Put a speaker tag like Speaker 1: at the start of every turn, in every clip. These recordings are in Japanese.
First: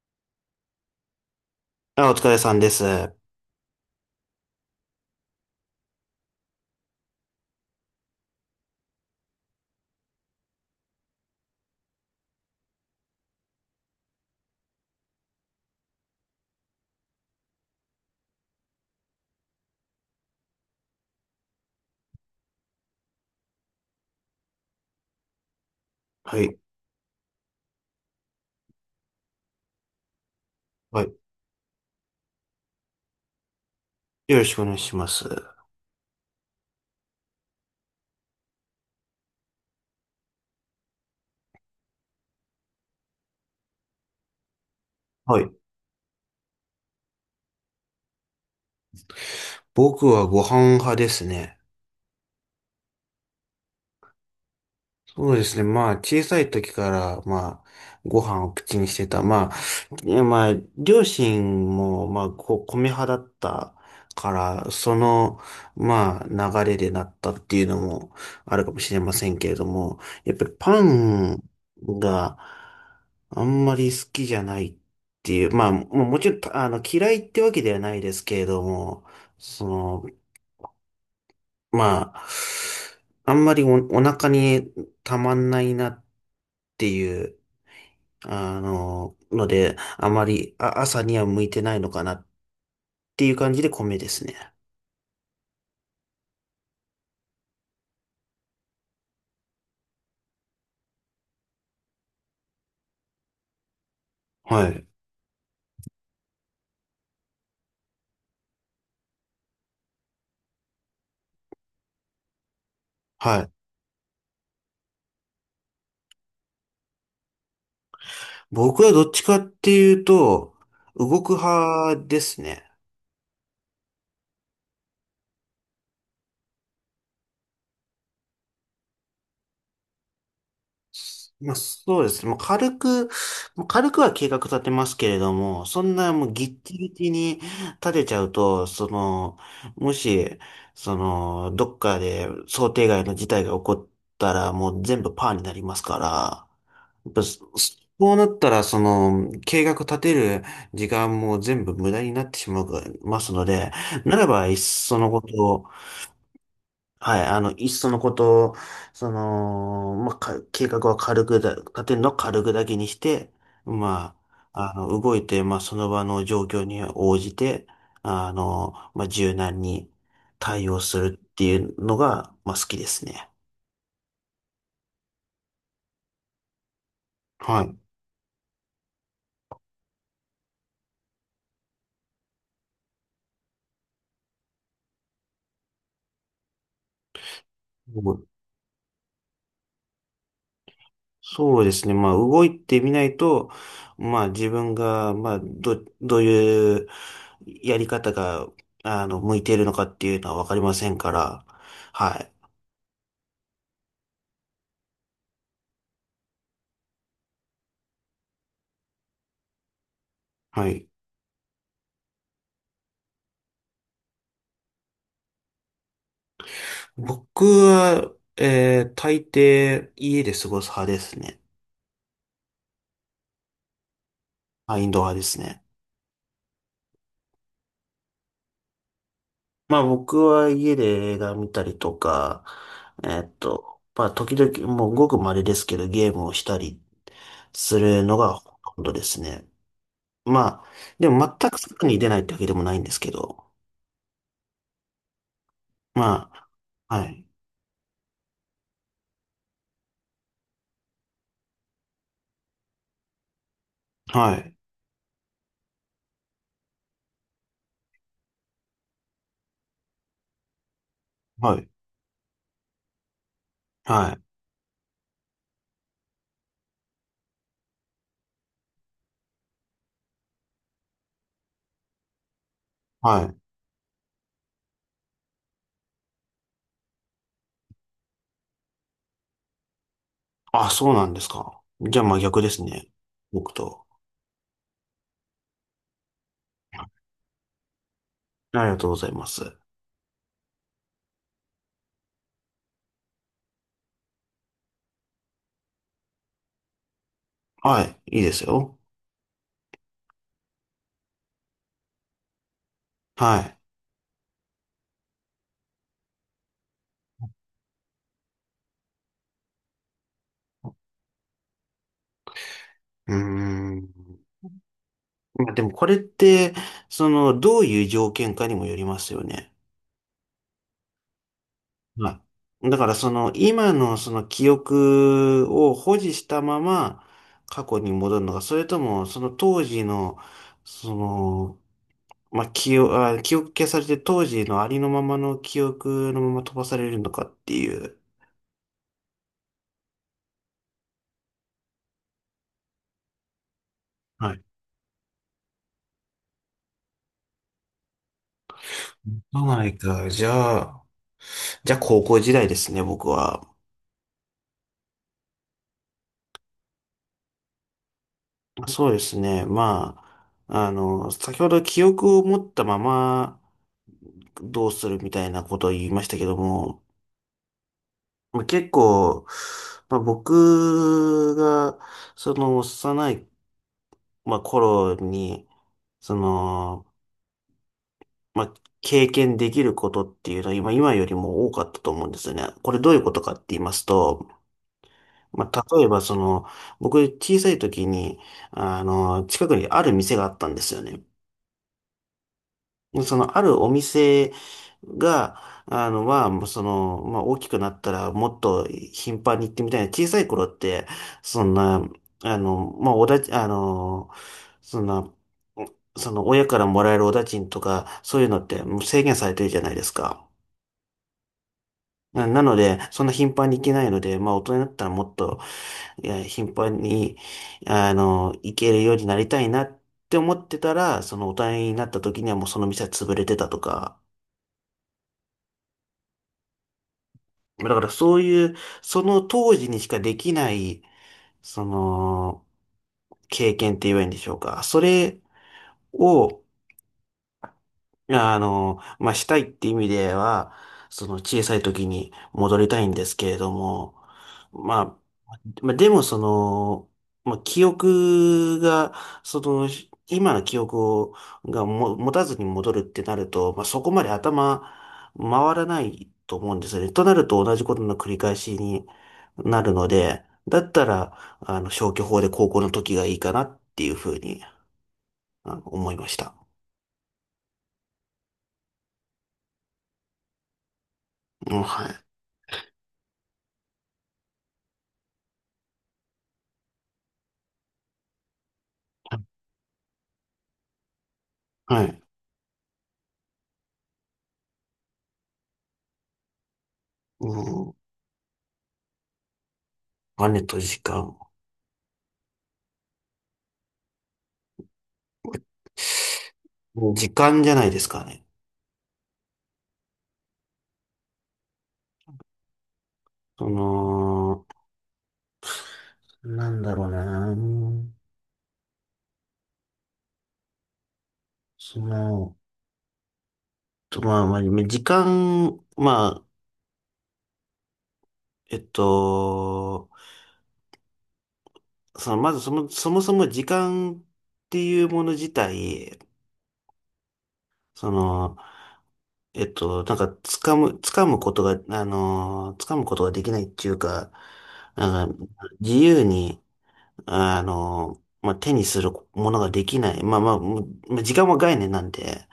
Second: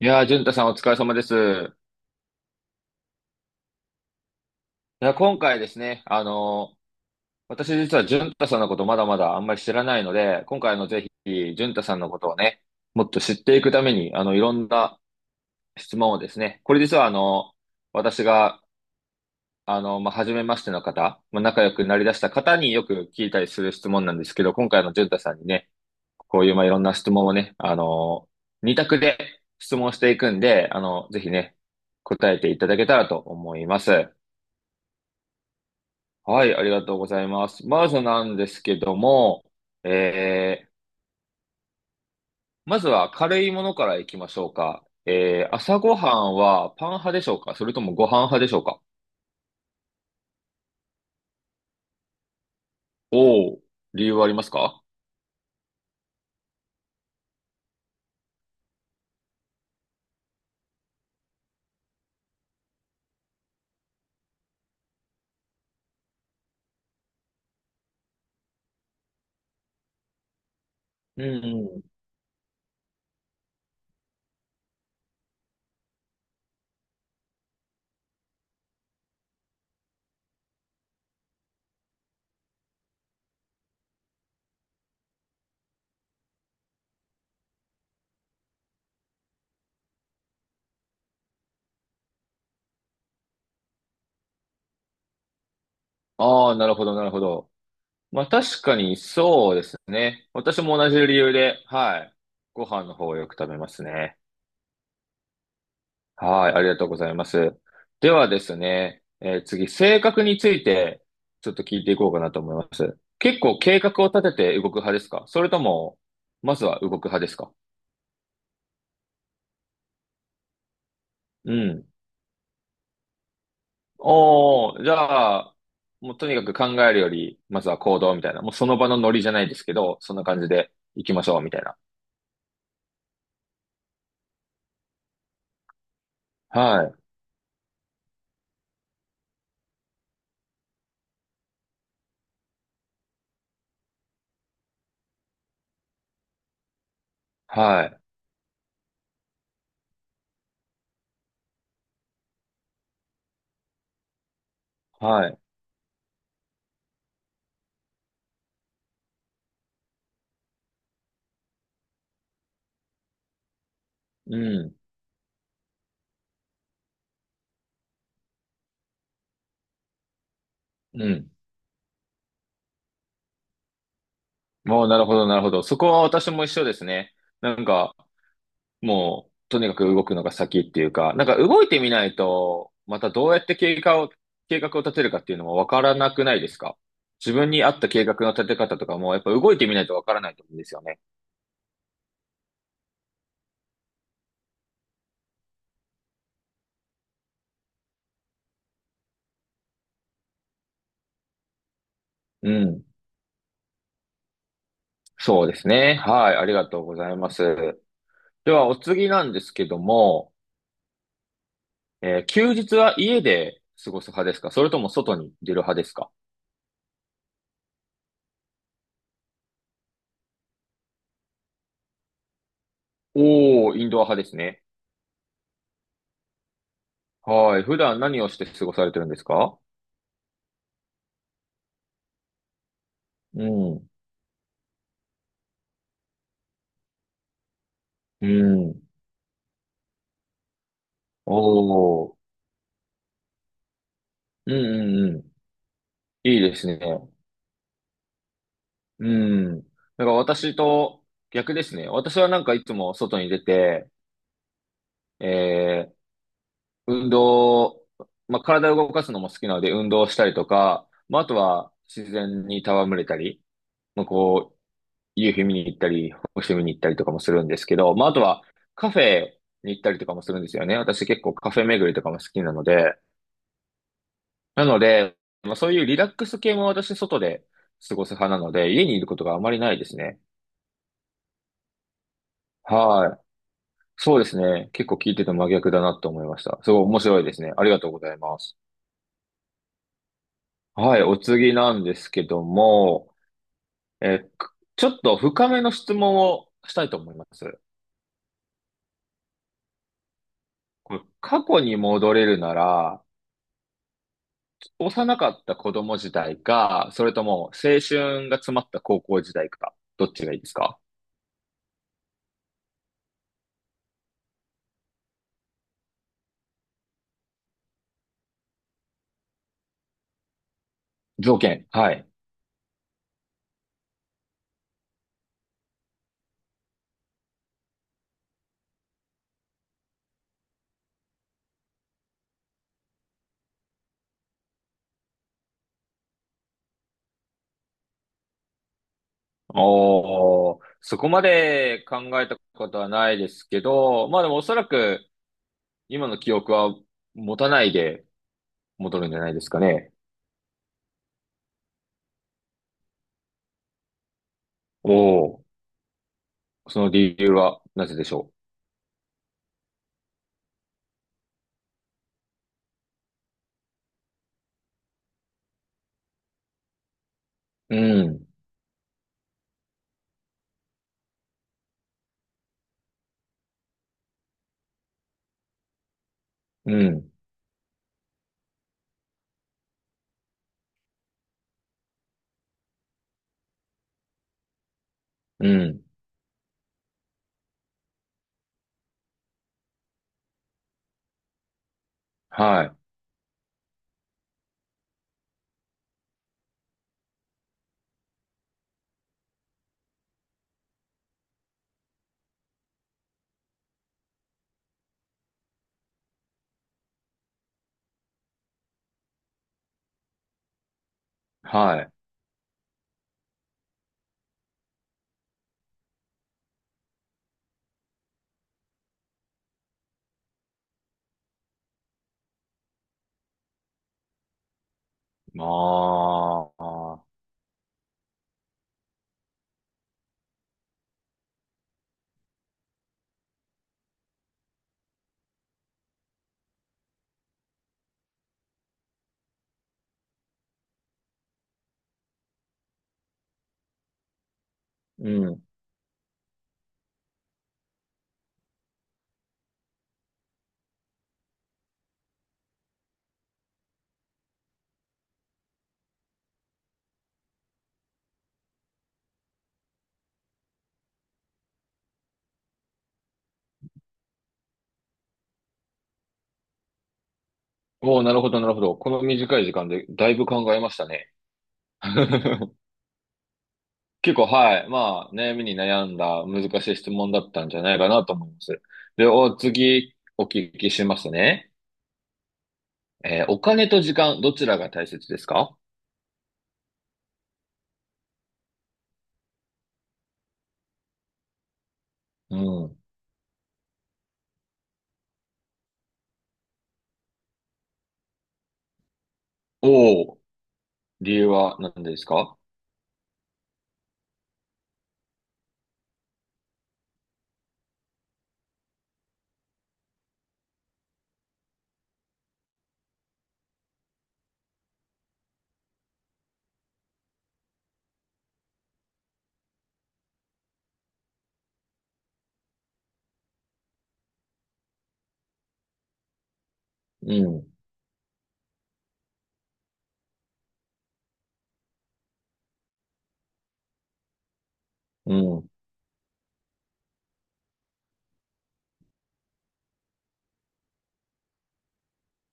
Speaker 1: いやー、淳太さんお疲れ様です。い
Speaker 2: あ、お疲れさんです。は
Speaker 1: や、今回ですね、私実は淳太さんのことまだまだあんまり知らないので、今回ぜひ、淳太さんのことをね、もっと知っていくために、いろんな質問をですね、これ実は私が、まあ、初めましての方、まあ、仲良くなりだした方によく聞いたりする質問なんですけど、今回の淳太さんにね、こうい
Speaker 2: い。
Speaker 1: う、まあ、いろんな質問をね、二択で質問していくんで、
Speaker 2: はい。
Speaker 1: ぜひね、答えていただけたらと思います。
Speaker 2: よろしくお願いします。
Speaker 1: はい、ありがとうございます。まずなんですけども、えー、まずは軽いものからいきましょうか？
Speaker 2: はい。
Speaker 1: 朝ごはんはパン派でしょうか、それともご飯派でしょうか？
Speaker 2: 僕はご飯派ですね。
Speaker 1: おー、理由はありますか？
Speaker 2: そうですね。小さい時から、ご飯を口にしてた。いやまあ、両親も、こう、米派だったから、流れでなったっていうのもあるかもしれませんけれども、やっぱりパ
Speaker 1: う
Speaker 2: ン
Speaker 1: んうん。
Speaker 2: があんまり好きじゃないっていう、もちろん、嫌いってわけではないですけれども、その、まあ、あんまりお腹にたまんないなっていう、ので、あまり、あ、朝には向いてないのかなっていう感じで米ですね。
Speaker 1: ああ、なるほど、なるほど。まあ確かにそうですね。私も同じ理由で、はい、ご飯の方をよく食べますね。
Speaker 2: はい。
Speaker 1: はい、ありがとうございます。ではですね、次、性格についてちょっと聞いていこうかなと思います。結
Speaker 2: はい。
Speaker 1: 構計画を立てて動く派ですか、それとも、まずは動く派ですか？
Speaker 2: 僕はどっちかっていうと、動く
Speaker 1: うん。
Speaker 2: 派ですね。
Speaker 1: おー、じゃあ、もうとにかく考えるより、まずは行動みたいな。もうその場のノリじゃないですけど、そんな感じで行きましょうみたいな。
Speaker 2: そうですね。もう軽くは計画立てますけれども、そんなもうギッチ
Speaker 1: は
Speaker 2: ギ
Speaker 1: い、
Speaker 2: チに立てちゃうと、もし、どっかで想定外の事態が起こったら、もう全部パーになりますから、やっぱそ
Speaker 1: はい、
Speaker 2: そうなったら、その、計画立てる時間も全部無駄になってしまいますので、ならば、いっそのこ
Speaker 1: はい。
Speaker 2: と、はい、いっそのこと、計画は軽くだ、立てるのは軽くだけにして、ま
Speaker 1: うん、
Speaker 2: 動いて、まあ、その場の状況に応じて、まあ、柔軟に対応す
Speaker 1: う
Speaker 2: る
Speaker 1: ん。
Speaker 2: っていうのが、まあ、好きですね。
Speaker 1: もうなるほど、なるほど。そこは私も一緒ですね。な
Speaker 2: は
Speaker 1: ん
Speaker 2: い。
Speaker 1: か、もう、とにかく動くのが先っていうか、なんか動いてみないと、またどうやって計画を立てるかっていうのもわからなくないですか？自分に合った
Speaker 2: も
Speaker 1: 計画
Speaker 2: う
Speaker 1: の立て方とかも、やっぱ動いてみないとわからないと思うんですよね。
Speaker 2: そうですね。まあ、動いてみないと、まあ、自分が、どういうやり方が、向いているのかっていうのはわかりませんから、はい。
Speaker 1: うん。そうですね。はい。ありがとうございます。では、お次なんですけども、
Speaker 2: はい。
Speaker 1: 休日は家で過ごす派ですか、それとも外に出る派ですか？
Speaker 2: 僕は、大抵家で過ごす派ですね。
Speaker 1: おー、インドア派ですね。
Speaker 2: はい、インドア派ですね。
Speaker 1: はい。普段何をして過ごされてるんですか？
Speaker 2: まあ僕は家で映画見たりとか、
Speaker 1: うん。
Speaker 2: まあ時々、もうごく稀ですけどゲームをしたりするの
Speaker 1: う
Speaker 2: がほと
Speaker 1: ん。
Speaker 2: んどですね。まあ、でも全く外に
Speaker 1: お
Speaker 2: 出ない
Speaker 1: ー。
Speaker 2: ってわけでもないんですけど、
Speaker 1: うんうんうん。
Speaker 2: ま
Speaker 1: いいですね。
Speaker 2: あ、はい、
Speaker 1: うん。だから私と逆ですね。私はなんかいつも外に出て、
Speaker 2: はい、
Speaker 1: えー、運動、まあ、体を動かすのも好きなので運動したりとか、まあ、あと
Speaker 2: はい、
Speaker 1: は自然に戯れたり、まあ、
Speaker 2: はい、
Speaker 1: こう、夕日見に行ったり、星見に行ったりとかもするんですけど、まあ、あとはカフェに行ったりとかもするんですよね。私結構カフェ巡りとかも好きなので、
Speaker 2: はい。
Speaker 1: なので、まあ、そういうリラックス系も私外で過ごす派なので、家にいることがあまりないですね。
Speaker 2: あ、そうなんですか。じゃあまあ逆ですね。
Speaker 1: はい。
Speaker 2: 僕と。
Speaker 1: そうですね。結構聞いてて真逆だなと思いました。すごい面白いですね。ありがとうございます。
Speaker 2: ありがとうございます。
Speaker 1: はい。お次なんですけども、ちょっと深めの質問をしたいと思います。
Speaker 2: はい、いいですよ。
Speaker 1: これ、過去に戻れるなら、
Speaker 2: はい。
Speaker 1: 幼かった子供時代か、それとも青春が詰まった高校時代か、どっちがいいです
Speaker 2: う
Speaker 1: か？
Speaker 2: ーん。まあでもこれって、その、どういう条件かにもよりますよね。
Speaker 1: 条件。はい。
Speaker 2: はい。だからその、今のその記憶を保持したまま過去に戻るのか、それともその当時の、その、まあ、記憶消されて当時のありのままの記憶のまま飛ばされるのかっていう。
Speaker 1: おー、そこまで考えたことはないですけど、まあで
Speaker 2: は
Speaker 1: もお
Speaker 2: い。
Speaker 1: そらく今の記憶は持たないで、戻るんじゃないで
Speaker 2: そう
Speaker 1: すか
Speaker 2: ない
Speaker 1: ね。
Speaker 2: か。じゃあ高校時代ですね、僕は。
Speaker 1: おお、その理由はなぜでしょ
Speaker 2: そうですね。先ほど記憶を持ったままどうするみたいなことを言いましたけども、
Speaker 1: う？うん、
Speaker 2: まあ結構、僕が、その幼い、まあ、頃に、そ
Speaker 1: う
Speaker 2: の、
Speaker 1: ん、
Speaker 2: まあ、経験できることっていうのは今よりも多かったと思うんですよね。これどういうことかって言いますと、
Speaker 1: う
Speaker 2: まあ、
Speaker 1: ん。
Speaker 2: 例えばその、僕小さい時に、あの、近くにある店があったんですよね。
Speaker 1: はい、
Speaker 2: その、あるお店が、まあ、大きくなったらもっと頻繁に行ってみたいな。小さい頃って、そんな、あの、まあ、おだち、あの、そんな、その、親からもらえるお駄賃とか、そういうのってもう制限されてるじゃないですか。
Speaker 1: はい。
Speaker 2: なので、そんな頻繁に行けないので、まあ、大人になったらもっと、いや、頻繁に、行けるようになりたいなって思ってたら、その大人になった時にはもうその店は潰れてたとか、
Speaker 1: まあ、あ
Speaker 2: だからそういう、その当時にしかできない、その、経験って言えばいいんでしょうか。それを、まあ、したいって意味では、その小さい時に戻りたいんですけれども、まあ、
Speaker 1: うん。
Speaker 2: でもその、まあ、記憶が、その、今の記憶を、持たずに戻るってなると、まあ、そこまで頭回らないと思うんですよね。となると同じことの繰り返しになるので、だったら、消去法で高校の時がいいかなっていうふうに、あの思いました。
Speaker 1: おお、なるほど、なるほど。この短い時間でだいぶ考えましたね。
Speaker 2: うん、はい。
Speaker 1: 結構、はい。まあ、悩みに悩んだ難しい質問だったんじゃないかなと思います。で、次、お聞きしますね。
Speaker 2: はい。
Speaker 1: お金と時間、どちらが大切ですか？
Speaker 2: うん、お金と時間。
Speaker 1: うん。
Speaker 2: 時間じゃないですかね。
Speaker 1: おお、理由は何ですか？
Speaker 2: その、なんだろうな。その、と、まあ、まあ、時間、まあ、えっと、その、まずそもそも時間っていうもの自体、
Speaker 1: うん、
Speaker 2: その、なんか、掴むことが、掴むことができないっていうか、な
Speaker 1: う
Speaker 2: んか、
Speaker 1: ん。
Speaker 2: 自由に、まあ、手にするものができない。まあ時間は概念なんで、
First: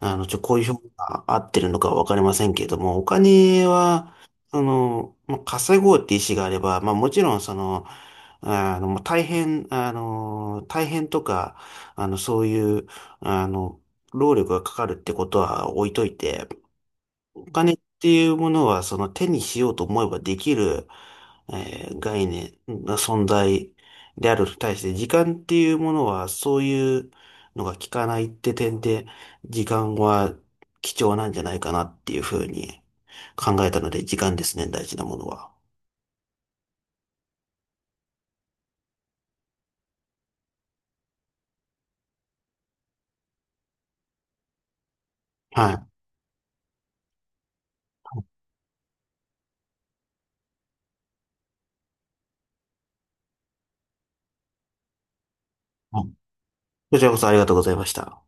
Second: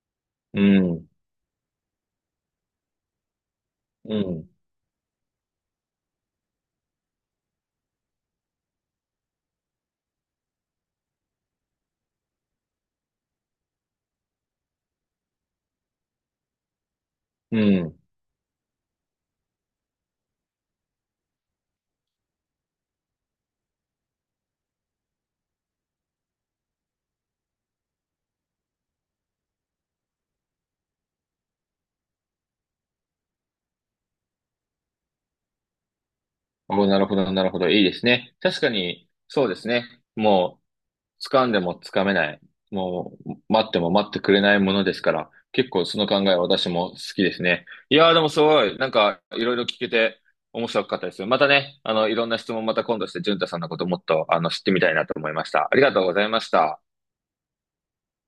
Speaker 2: こ
Speaker 1: う
Speaker 2: ういう表現
Speaker 1: ん、
Speaker 2: が合ってるのかわかりませんけれども、お金
Speaker 1: う
Speaker 2: は、
Speaker 1: ん、
Speaker 2: まあ、稼ごうって意思があれば、まあもちろんその、大変とか、あの、そういう、あの、労力がかかるってことは置いといて、お
Speaker 1: う
Speaker 2: 金っ
Speaker 1: ん。
Speaker 2: ていうものは、その手にしようと思えばできる、概念、存在であると対して、時間っていうものは、そういうのが効かないって点で、時間は貴重なんじゃないかなっていうふうに考えたので、時間ですね、大事なものは。
Speaker 1: お、なるほど、なるほど。いいですね。確かに、そうですね。もう、掴んでも掴めない。もう、待っても待ってくれないものですから、結
Speaker 2: は
Speaker 1: 構
Speaker 2: い。
Speaker 1: その考えは私も好きですね。いやー、でもすごい、なんか、いろいろ聞けて面白かったです。またね、いろんな質問また今度して、淳太さんのこともっと、知ってみたいなと思いました。ありが
Speaker 2: う
Speaker 1: とう
Speaker 2: ん、
Speaker 1: ございました。
Speaker 2: こちらこそありがとうございました。